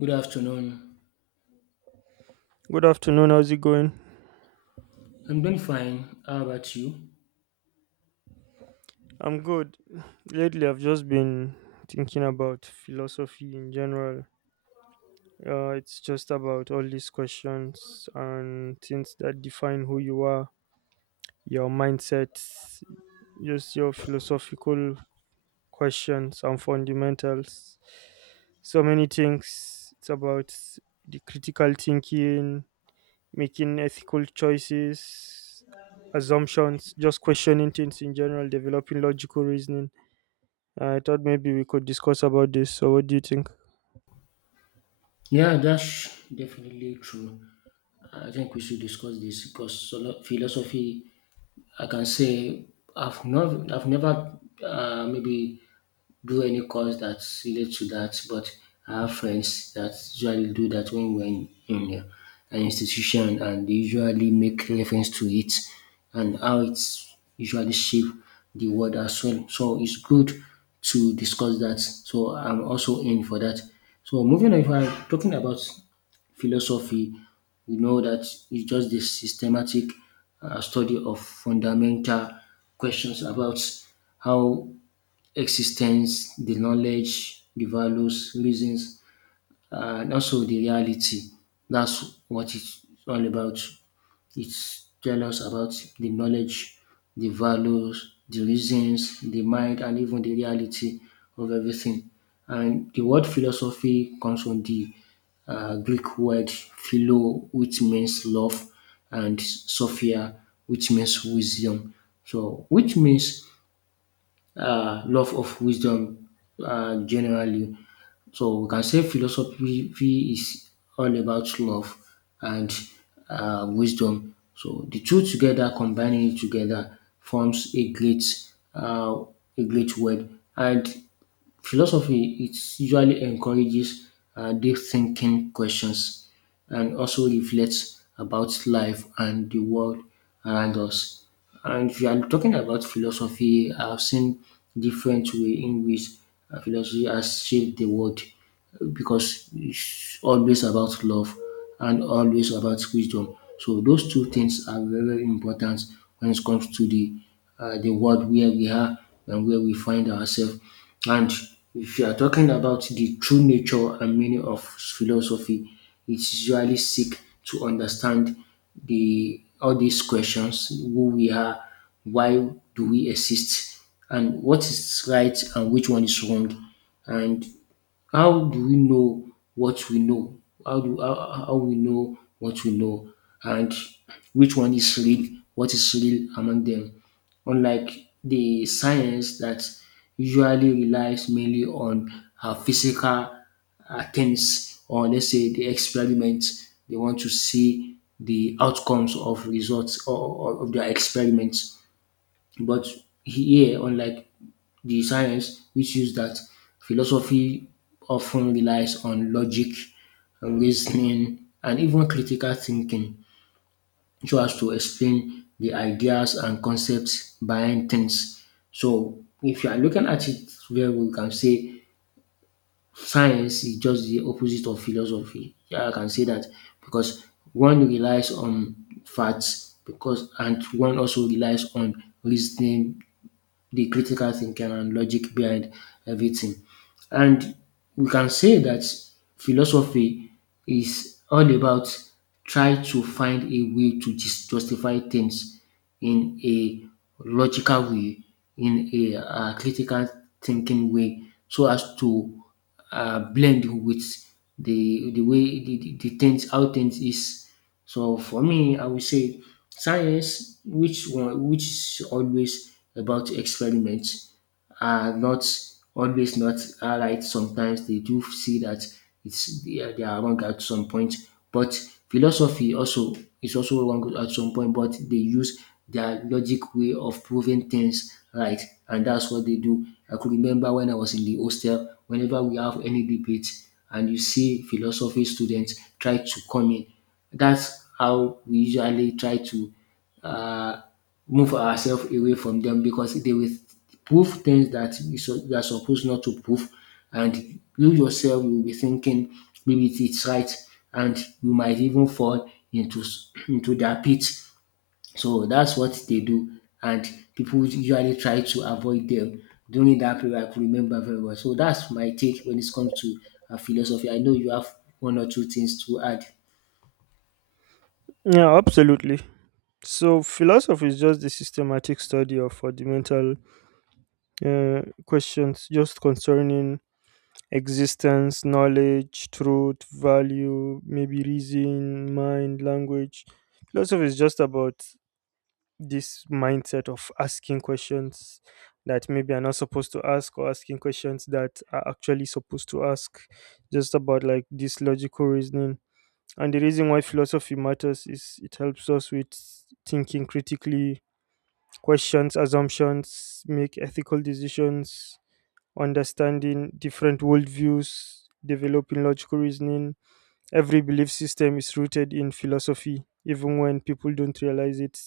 Good afternoon. Good afternoon. How's it going? I'm doing fine. How about you? I'm good. Lately, I've just been thinking about philosophy in general. It's just about all these questions and things that define who you are, your mindset, just your philosophical questions and fundamentals. So many things. It's about the critical thinking, making ethical choices, assumptions, just questioning things in general, developing logical reasoning. I thought maybe we could discuss about this. So, what do you think? Yeah, that's definitely true. I think we should discuss this because philosophy, I can say, I've never maybe do any course that's related to that, but I have friends that usually do that when we're in an institution and they usually make reference to it and how it's usually shape the world as well. So it's good to discuss that. So I'm also in for that. So moving on, if I'm talking about philosophy, we know that it's just the systematic study of fundamental questions about how existence, the knowledge, the values, reasons, and also the reality. That's what it's all about. It's tell us about the knowledge, the values, the reasons, the mind, and even the reality of everything. And the word philosophy comes from the Greek word philo, which means love, and sophia, which means wisdom. So, which means love of wisdom generally. So we can say philosophy is all about love and wisdom. So the two together, combining it together, forms uh, a great word. And philosophy it usually encourages deep thinking questions and also reflects about life and the world around us. And if you are talking about philosophy, I've seen different way in which philosophy has shaped the world because it's always about love and always about wisdom. So those two things are very, very important when it comes to the world where we are and where we find ourselves. And if you are talking about the true nature and meaning of philosophy, it's usually seek to understand the all these questions: who we are, why do we exist, and what is right and which one is wrong. And how do we know what we know? How we know what we know and which one is real? What is real among them? Unlike the science that usually relies mainly on physical attempts or let's say the experiments, they want to see the outcomes of results or of their experiments. But here, unlike the science, which is that philosophy often relies on logic, reasoning, and even critical thinking so as to explain the ideas and concepts behind things. So, if you are looking at it very well, you can say science is just the opposite of philosophy. Yeah, I can say that because one relies on facts because and one also relies on reasoning the critical thinking and logic behind everything. And we can say that philosophy is all about try to find a way to justify things in a logical way, in a critical thinking way, so as to blend with the way the things how things is. So for me, I would say science, which one, which is always about experiments, are not always not are right. Sometimes they do see that it's they are wrong at some point. But philosophy also is also wrong at some point. But they use their logic way of proving things right, and that's what they do. I could remember when I was in the hostel. Whenever we have any debate, and you see philosophy students try to come in, that's how we usually try to uh, move ourselves away from them because they will prove things that you are supposed not to prove, and you yourself will be thinking maybe it is right, and you might even fall into into their pit. So that's what they do, and people usually try to avoid them during that period. I could remember very well. So that's my take when it comes to philosophy. I know you have one or two things to add. Yeah, absolutely. So, philosophy is just the systematic study of fundamental questions just concerning existence, knowledge, truth, value, maybe reason, mind, language. Philosophy is just about this mindset of asking questions that maybe are not supposed to ask or asking questions that are actually supposed to ask, just about like this logical reasoning. And the reason why philosophy matters is it helps us with thinking critically, questions assumptions, make ethical decisions, understanding different worldviews, developing logical reasoning. Every belief system is rooted in philosophy, even when people don't realize it.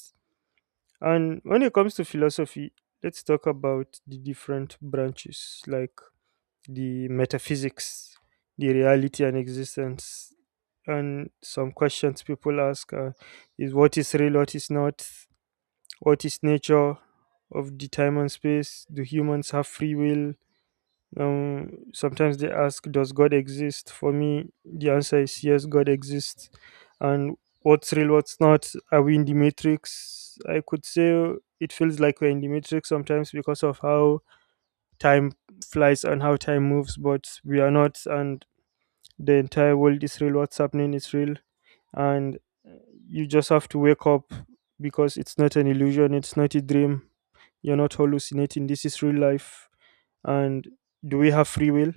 And when it comes to philosophy, let's talk about the different branches like the metaphysics, the reality and existence. And some questions people ask is what is real, what is not, what is nature of the time and space, do humans have free will? Sometimes they ask, does God exist? For me, the answer is yes, God exists. And what's real, what's not? Are we in the matrix? I could say it feels like we're in the matrix sometimes because of how time flies and how time moves, but we are not. And the entire world is real. What's happening is real. And you just have to wake up because it's not an illusion, it's not a dream. You're not hallucinating. This is real life. And do we have free will?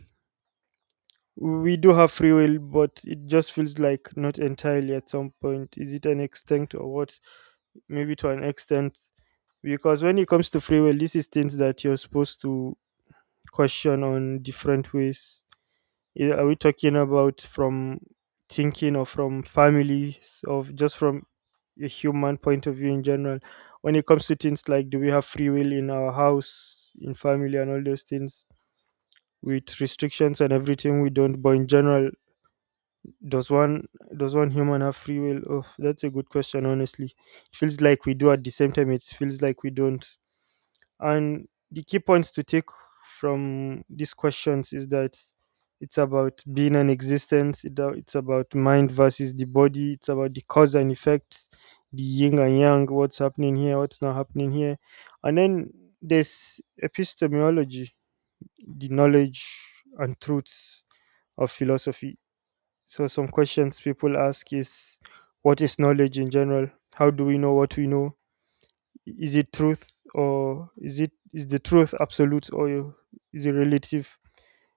We do have free will, but it just feels like not entirely. At some point, is it an extent or what? Maybe to an extent, because when it comes to free will, this is things that you're supposed to question on different ways. Are we talking about from thinking or from families or just from a human point of view in general? When it comes to things like do we have free will in our house, in family and all those things, with restrictions and everything, we don't. But in general, does one does one human have free will? Oh, that's a good question. Honestly, it feels like we do. At the same time, it feels like we don't. And the key points to take from these questions is that it's about being and existence. It's about mind versus the body. It's about the cause and effects, the yin and yang. What's happening here? What's not happening here? And then there's epistemology, the knowledge and truths of philosophy. So, some questions people ask is, what is knowledge in general? How do we know what we know? Is it truth, or is the truth absolute, or is it relative?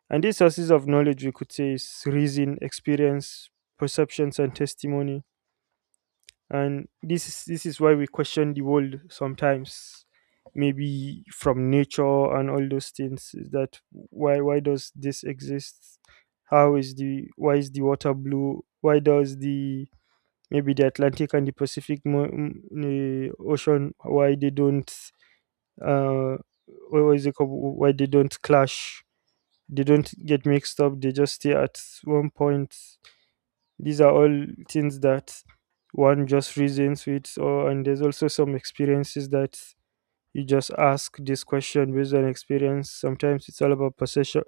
And these sources of knowledge, we could say, is reason, experience, perceptions and testimony. And this is why we question the world sometimes. Maybe from nature and all those things is that, why does this exist? How is the why is the water blue? Why does the Atlantic and the Pacific the Ocean, why they don't, uh, what is it called? Why they don't clash? They don't get mixed up. They just stay at one point. These are all things that one just reasons with, or and there's also some experiences that you just ask this question based on experience. Sometimes it's all about perception,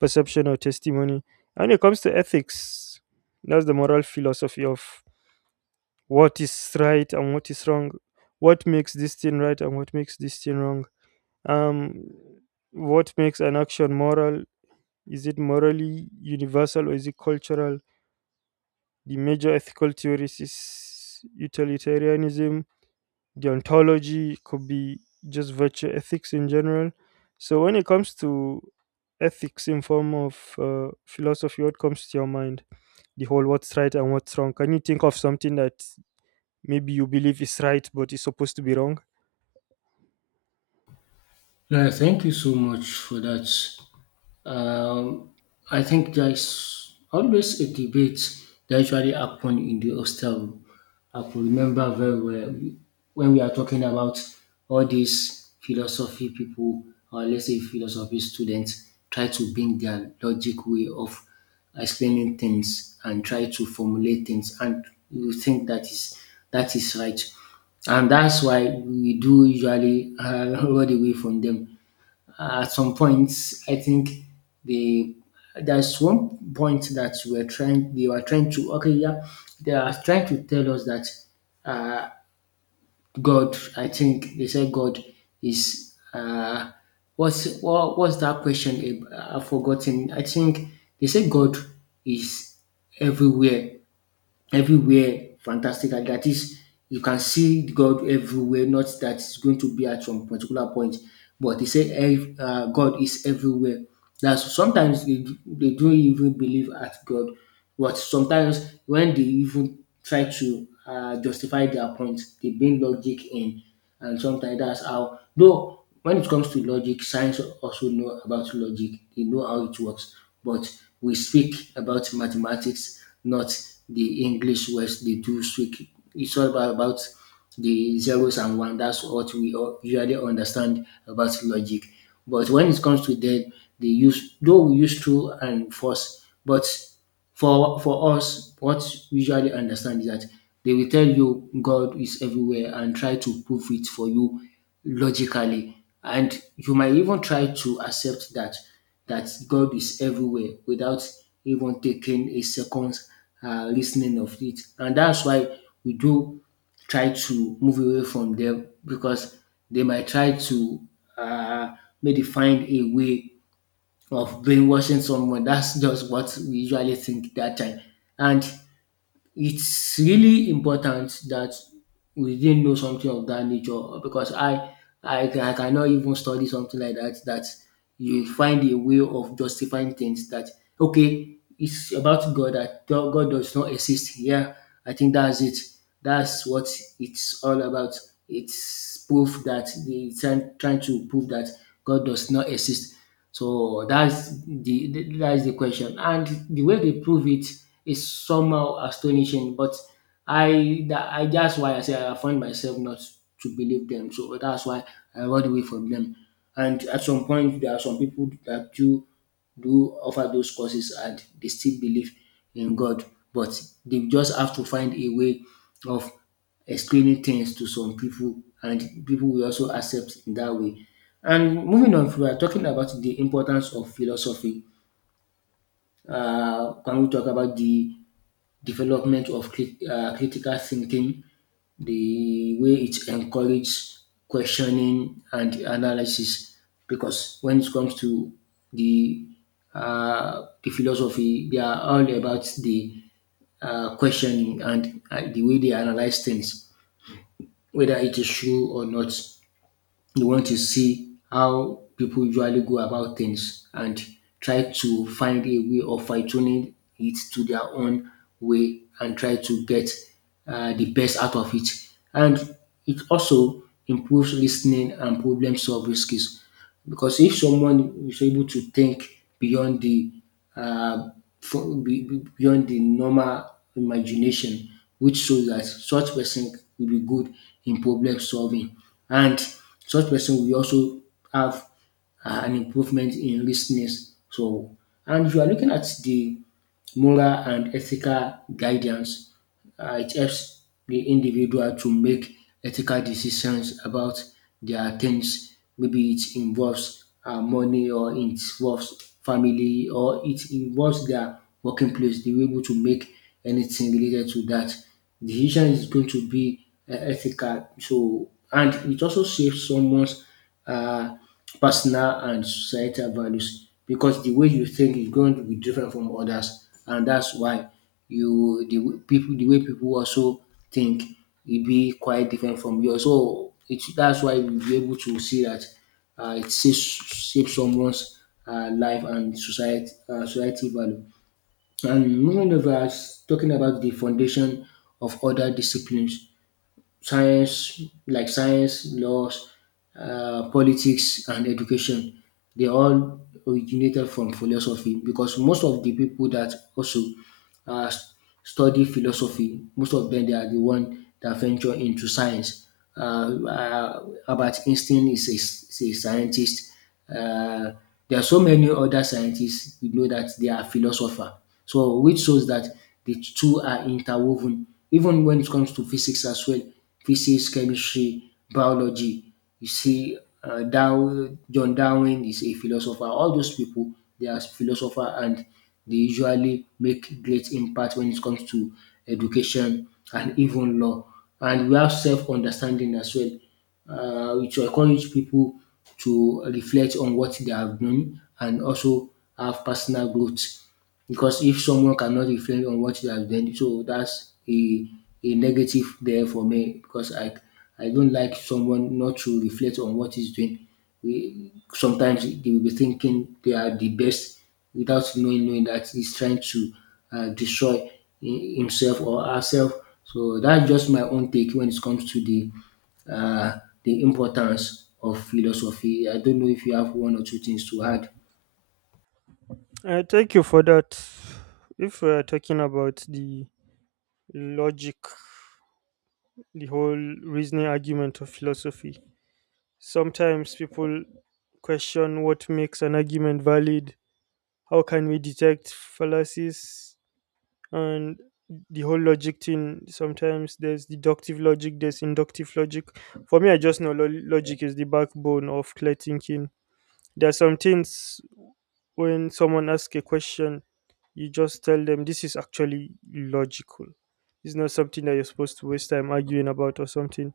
or testimony. And when it comes to ethics, that's the moral philosophy of what is right and what is wrong, what makes this thing right and what makes this thing wrong. um what makes an action moral, is it morally universal or is it cultural? The major ethical theories is utilitarianism, the ontology could be just virtue ethics in general. So when it comes to ethics in form of philosophy, what comes to your mind? The whole what's right and what's wrong, can you think of something that maybe you believe it's right but it's supposed to be wrong? Yeah, thank you so much for that. Um, I think there is always a debate that usually happen in the hostel room. I could remember very well when we are talking about all these philosophy people, or let's say philosophy students, try to bring their logic way of explaining things and try to formulate things, and you think that is right, and that's why we do usually run away from them at some points. I think they there's one point that we're trying they were trying to, okay, yeah, they are trying to tell us that God, I think they said God is what's what's that question I've forgotten. I think they said God is everywhere. Everywhere, fantastic. That is you can see God everywhere, not that it's going to be at some particular point, but they say God is everywhere. That's sometimes they don't even believe at God, but sometimes when they even try to justify their point, they bring logic in. And sometimes that's how though when it comes to logic, science also know about logic, they know how it works. But we speak about mathematics, not the English words they do speak. It's all about the zeros and one. That's what we all usually understand about logic. But when it comes to them, they use, though we use true and false. But for us, what we usually understand is that they will tell you God is everywhere and try to prove it for you logically, and you might even try to accept that that God is everywhere without even taking a second listening of it. And that's why we do try to move away from them because they might try to uh, maybe find a way of brainwashing someone. That's just what we usually think that time. And it's really important that we didn't know something of that nature because I cannot even study something like that that you find a way of justifying things that, okay, it's about God, that God does not exist. Yeah, I think that's it. That's what it's all about. It's proof that they are trying to prove that God does not exist. So that's that's the question, and the way they prove it is somehow astonishing. But I that's why I say I find myself not to believe them. So that's why I run away from them. And at some point, there are some people that do offer those courses, and they still believe in God, but they just have to find a way of explaining things to some people, and people will also accept in that way. And moving on, if we are talking about the importance of philosophy, can we talk about the development of critical thinking, the way it encourages questioning and analysis? Because when it comes to the the philosophy, they are all about the questioning and the way they analyze things whether it is true or not. You want to see how people usually go about things and try to find a way of fine tuning it to their own way and try to get the best out of it. And it also improves listening and problem solving skills because if someone is able to think beyond the uh, beyond the normal imagination, which shows that such person will be good in problem solving, and such person will also have an improvement in listening. So, and if you are looking at the moral and ethical guidance, it helps the individual to make ethical decisions about their things. Maybe it involves money or it involves family or it involves their working place. They were able to make anything related to that. Decision is going to be ethical. So, and it also saves someone's uh, personal and societal values because the way you think is going to be different from others, and that's why you people the way people also think will be quite different from yours. So it that's why we will be able to see that it saves someone's life and society value. And moving over, talking about the foundation of other disciplines, science, laws, politics, and education, they all originated from philosophy because most of the people that also uh, study philosophy. Most of them, they are the one that venture into science. Albert Einstein is a scientist. Uh, there are so many other scientists we know that they are philosopher. So which shows that the two are interwoven. Even when it comes to physics as well, physics, chemistry, biology. You see, Darwin, John Darwin is a philosopher. All those people, they are philosopher and they usually make great impact when it comes to education and even law. And we have self-understanding as well, which will encourage people to reflect on what they have done and also have personal growth because if someone cannot reflect on what they have done, so that's a negative there for me because I don't like someone not to reflect on what he's doing. We sometimes they will be thinking they are the best without knowing that he's trying to destroy himself or herself. So that's just my own take when it comes to the importance of philosophy. I don't know if you have one or two things to add. Thank you for that. If we're talking about the logic, the whole reasoning argument of philosophy, sometimes people question what makes an argument valid, how can we detect fallacies. And the whole logic thing, sometimes there's deductive logic, there's inductive logic. For me, I just know logic is the backbone of clear thinking. There are some things, when someone asks a question, you just tell them this is actually logical. It's not something that you're supposed to waste time arguing about or something.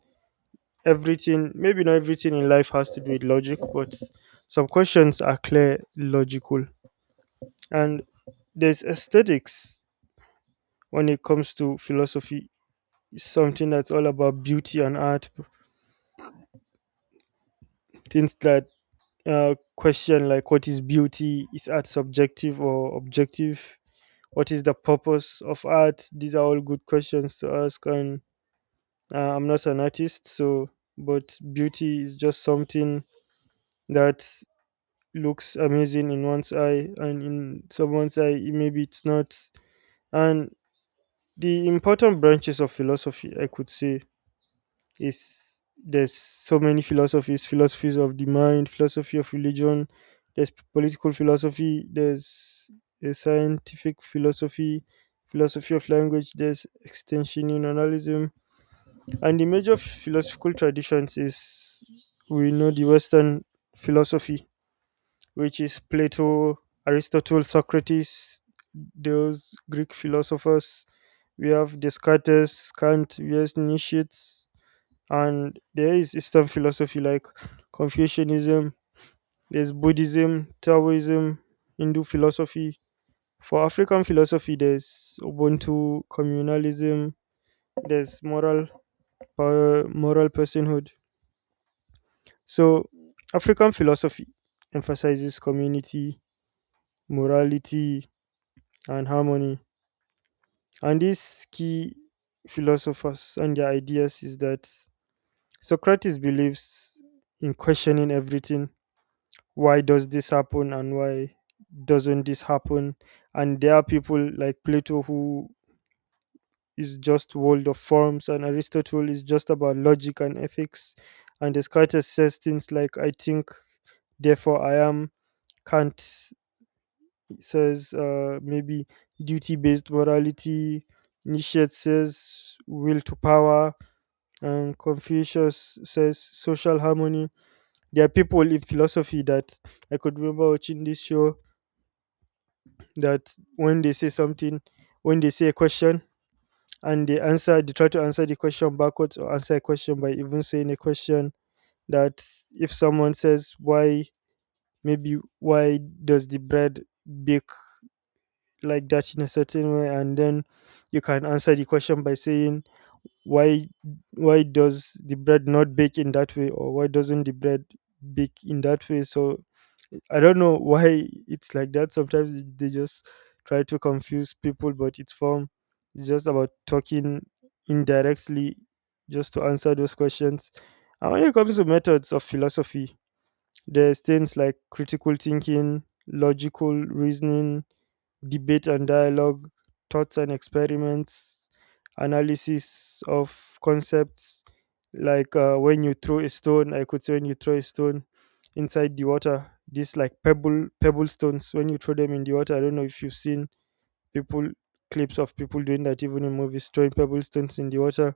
Everything, maybe not everything in life, has to do with logic, but some questions are clear logical. And there's aesthetics. When it comes to philosophy, is something that's all about beauty and art, things that question like, what is beauty, is art subjective or objective, what is the purpose of art? These are all good questions to ask. And I'm not an artist, so. But beauty is just something that looks amazing in one's eye, and in someone's eye maybe it's not. And the important branches of philosophy, I could say, is there's so many philosophies, philosophies of the mind, philosophy of religion, there's political philosophy, there's a scientific philosophy, philosophy of language, there's extensionalism. And the major philosophical traditions is, we know the Western philosophy, which is Plato, Aristotle, Socrates, those Greek philosophers. We have Descartes, Kant, we have Nietzsche. And there is Eastern philosophy like Confucianism, there's Buddhism, Taoism, Hindu philosophy. For African philosophy, there's Ubuntu communalism, there's moral, personhood. So African philosophy emphasizes community, morality, and harmony. And these key philosophers and their ideas is that, Socrates believes in questioning everything. Why does this happen, and why doesn't this happen? And there are people like Plato, who is just world of forms, and Aristotle is just about logic and ethics. And Descartes says things like, I think therefore I am. Kant says, maybe, duty based morality. Nietzsche says will to power, and Confucius says social harmony. There are people in philosophy that, I could remember watching this show, that when they say something, when they say a question and they answer, they try to answer the question backwards, or answer a question by even saying a question. That if someone says, why, maybe, why does the bread bake like that in a certain way? And then you can answer the question by saying, why why does the bread not bake in that way, or why doesn't the bread bake in that way? So I don't know why it's like that. Sometimes they just try to confuse people, but it's form, it's just about talking indirectly just to answer those questions. And when it comes to methods of philosophy, there's things like critical thinking, logical reasoning, debate and dialogue, thoughts and experiments, analysis of concepts. Like when you throw a stone, I could say, when you throw a stone inside the water, these like pebble stones. When you throw them in the water, I don't know if you've seen people, clips of people doing that even in movies, throwing pebble stones in the water,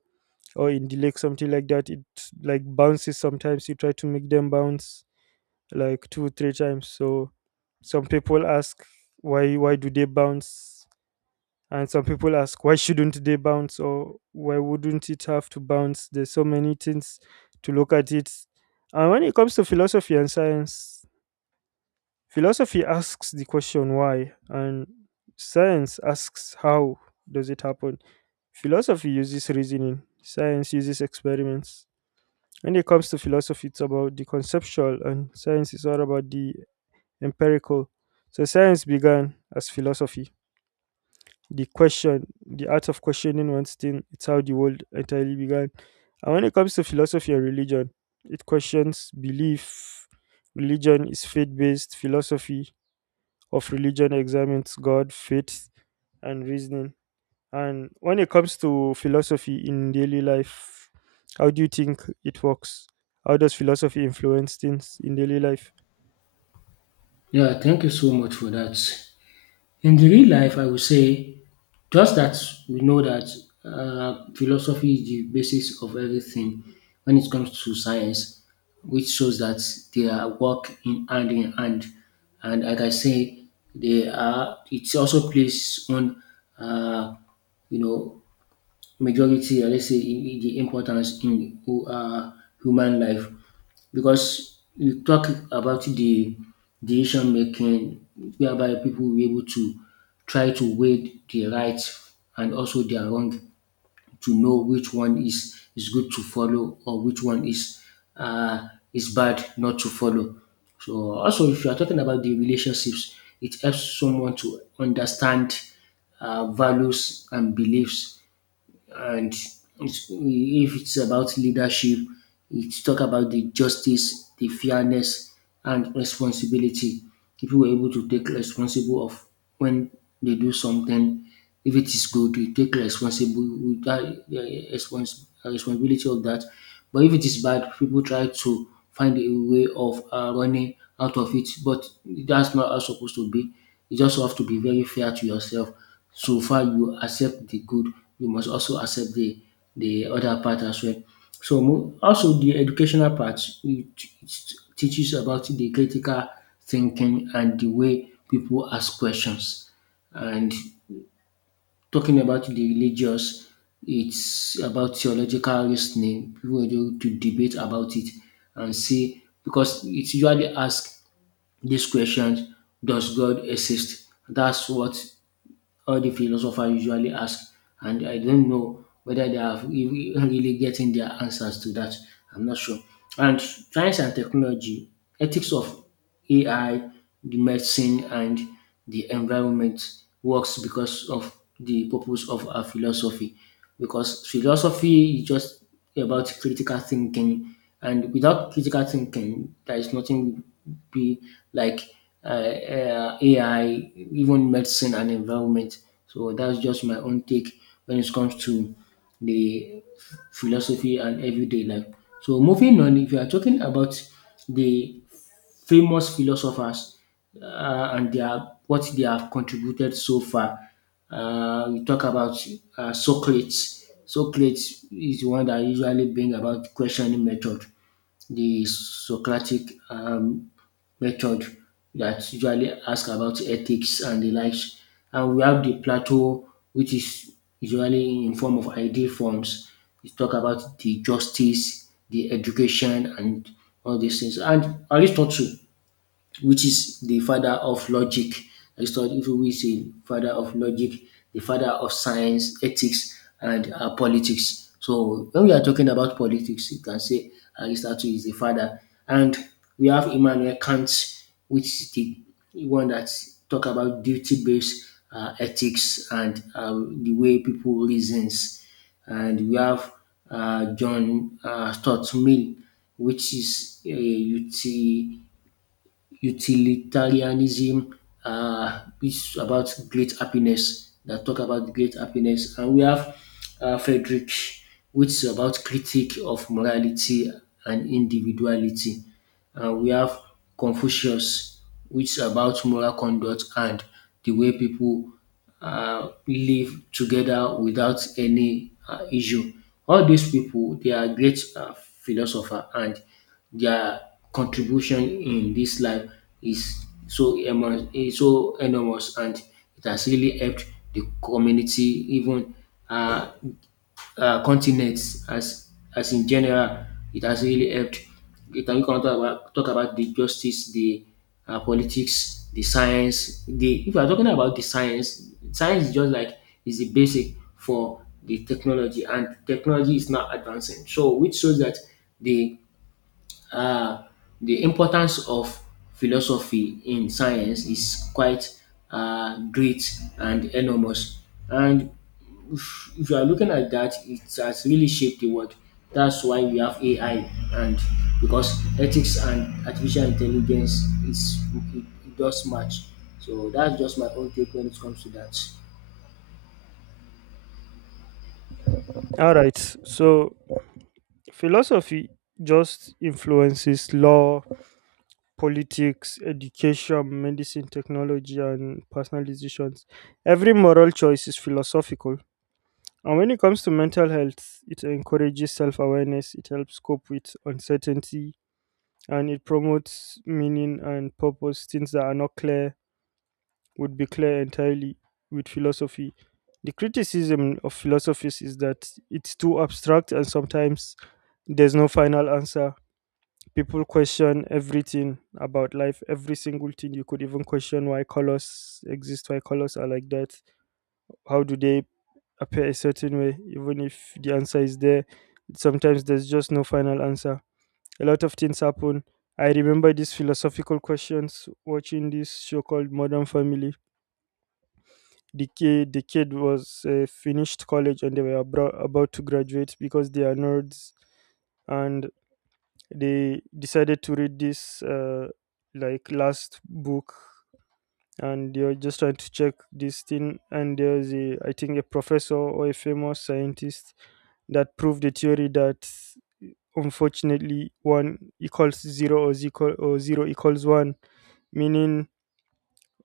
or in the lake, something like that. It like bounces sometimes. You try to make them bounce like two, three times. So some people ask, why do they bounce, and some people ask, why shouldn't they bounce, or why wouldn't it have to bounce? There's so many things to look at it. And when it comes to philosophy and science, philosophy asks the question why, and science asks how does it happen. Philosophy uses reasoning, science uses experiments. When it comes to philosophy, it's about the conceptual, and science is all about the empirical. So science began as philosophy, the question, the art of questioning one's thing, it's how the world entirely began. And when it comes to philosophy and religion, it questions belief. Religion is faith based, philosophy of religion examines God, faith, and reasoning. And when it comes to philosophy in daily life, how do you think it works? How does philosophy influence things in daily life? Yeah, thank you so much for that. In the real life, I would say just that we know that philosophy is the basis of everything when it comes to science, which shows that they are work in hand in hand. And like I say, they are. It also plays on, uh, you know, majority. Or let's say the importance in human life because we talk about the decision making whereby people will be able to try to weigh the right and also their wrong to know which one is good to follow or which one uh, is bad not to follow. So also, if you are talking about the relationships, it helps someone to understand values and beliefs and if it's about leadership, it's talk about the justice, the fairness, and responsibility. People were able to take responsible of when they do something. If it is good, they take responsible with that responsibility of that. But if it is bad, people try to find a way of running out of it. But that's not how it's supposed to be. You just have to be very fair to yourself so far you accept the good, you must also accept the other part as well. So also the educational part, it teaches about the critical thinking and the way people ask questions. And talking about the religious, it's about theological reasoning. People are able to debate about it and see because it's usually asked this question: Does God exist? That's what all the philosopher usually ask, and I don't know whether they are really getting their answers to that. I'm not sure. And science and technology, ethics of AI, the medicine, and the environment works because of the purpose of our philosophy. Because philosophy is just about critical thinking, and without critical thinking, there is nothing be like AI, even medicine and environment. So that's just my own take when it comes to the philosophy and everyday life. So moving on, if you are talking about the famous philosophers and their what they have contributed so far, we talk about Socrates. Socrates is the one that usually bring about questioning method the Socratic um, method that usually ask about ethics and the likes. And we have the plateau, which is usually in form of ideal forms. We talk about the justice, the education, and all these things. And Aristotle which is the father of logic. Aristotle, who is the father of logic, the father of science, ethics, and politics. So when we are talking about politics, you can say Aristotle is the father, and we have Immanuel Kant, which is the one that talk about duty-based ethics and the way people reasons, and we have John Stuart Mill, which is a utilitarianism is about great happiness that talk about great happiness and we have Frederick which is about critique of morality and individuality and we have Confucius which is about moral conduct and the way people live together without any issue. All these people, they are great philosopher, and their contribution in this life is so enormous, and it has really helped the community. Even uh, continents as in general, it has really helped. You can talk about the justice, the politics, the science. The if you are talking about the science, science is just like is the basic for the technology, and technology is now advancing. So, which shows that the uh, the importance of philosophy in science is quite great and enormous. And if you are looking at that, it has really shaped the world. That's why we have AI, and because ethics and artificial intelligence is it does match. So that's just my own take when it comes to that. All right, so philosophy just influences law, politics, education, medicine, technology, and personal decisions. Every moral choice is philosophical. And when it comes to mental health, it encourages self awareness, it helps cope with uncertainty, and it promotes meaning and purpose. Things that are not clear would be clear entirely with philosophy. The criticism of philosophies is that it's too abstract, and sometimes there's no final answer. People question everything about life, every single thing. You could even question why colors exist, why colors are like that, how do they appear a certain way. Even if the answer is there, sometimes there's just no final answer. A lot of things happen. I remember these philosophical questions watching this show called Modern Family. The kid was finished college, and they were about to graduate because they are nerds. And they decided to read this like last book. And they were just trying to check this thing, and there's a, I think, a professor or a famous scientist, that proved the theory that unfortunately one equals zero, or zero or zero equals one, meaning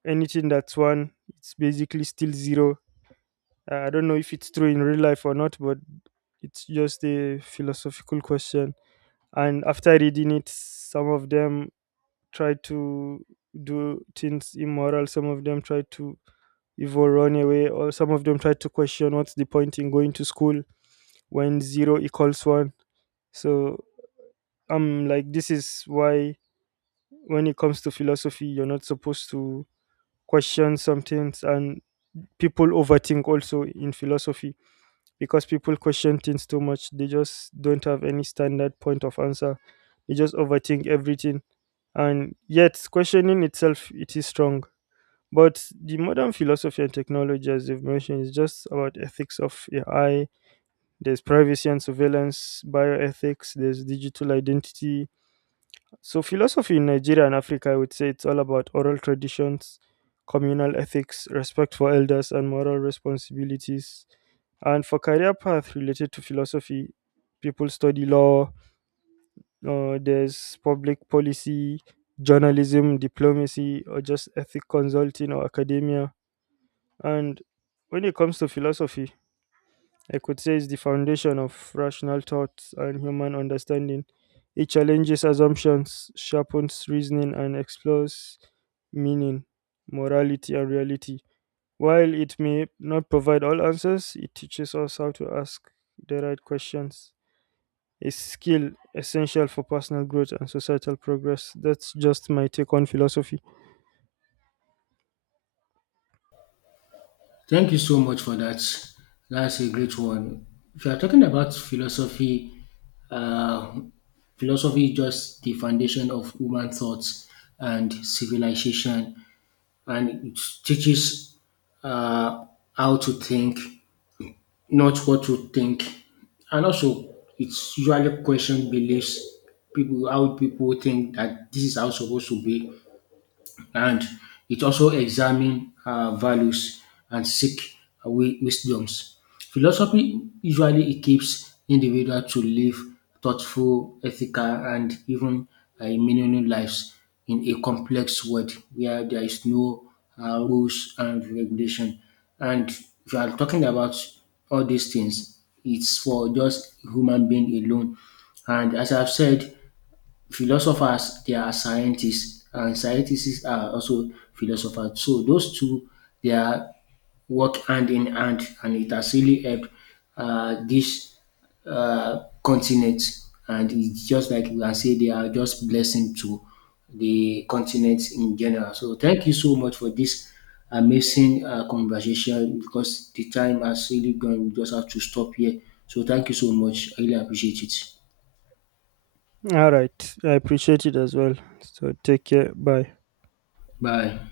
anything that's one, it's basically still zero. I don't know if it's true in real life or not, but it's just a philosophical question. And after reading it, some of them try to do things immoral, some of them try to even run away, or some of them try to question what's the point in going to school when zero equals one. So I'm like, this is why when it comes to philosophy you're not supposed to question some things. And people overthink also in philosophy, because people question things too much. They just don't have any standard point of answer, they just overthink everything. And yet questioning itself, it is strong. But the modern philosophy and technology, as you've mentioned, is just about ethics of AI. There's privacy and surveillance, bioethics, there's digital identity. So, philosophy in Nigeria and Africa, I would say it's all about oral traditions, communal ethics, respect for elders, and moral responsibilities. And for career path related to philosophy, people study law, there's public policy, journalism, diplomacy, or just ethic consulting or academia. And when it comes to philosophy, I could say it's the foundation of rational thought and human understanding. It challenges assumptions, sharpens reasoning, and explores meaning, morality, and reality. While it may not provide all answers, it teaches us how to ask the right questions. A skill essential for personal growth and societal progress. That's just my take on philosophy. Thank you so much for that. That's a great one. If you are talking about philosophy, uh, philosophy is just the foundation of human thoughts and civilization, and it teaches uh, how to think not what you think. And also, it's usually question beliefs. People, how people think that this is how it's supposed to be and it also examine our values and seek wisdoms. Philosophy usually equips individual to live thoughtful, ethical, and even meaningful lives in a complex world where there is no rules and regulation. And if you are talking about all these things, it's for just human being alone. And as I've said, philosophers they are scientists and scientists are also philosophers so those two they are work hand in hand and it has really helped this continent and it's just like we can say they are just blessing to the continent in general so thank you so much for this amazing conversation because the time has really gone we just have to stop here so thank you so much I really appreciate it All right. I appreciate it as well. So take care. Bye. bye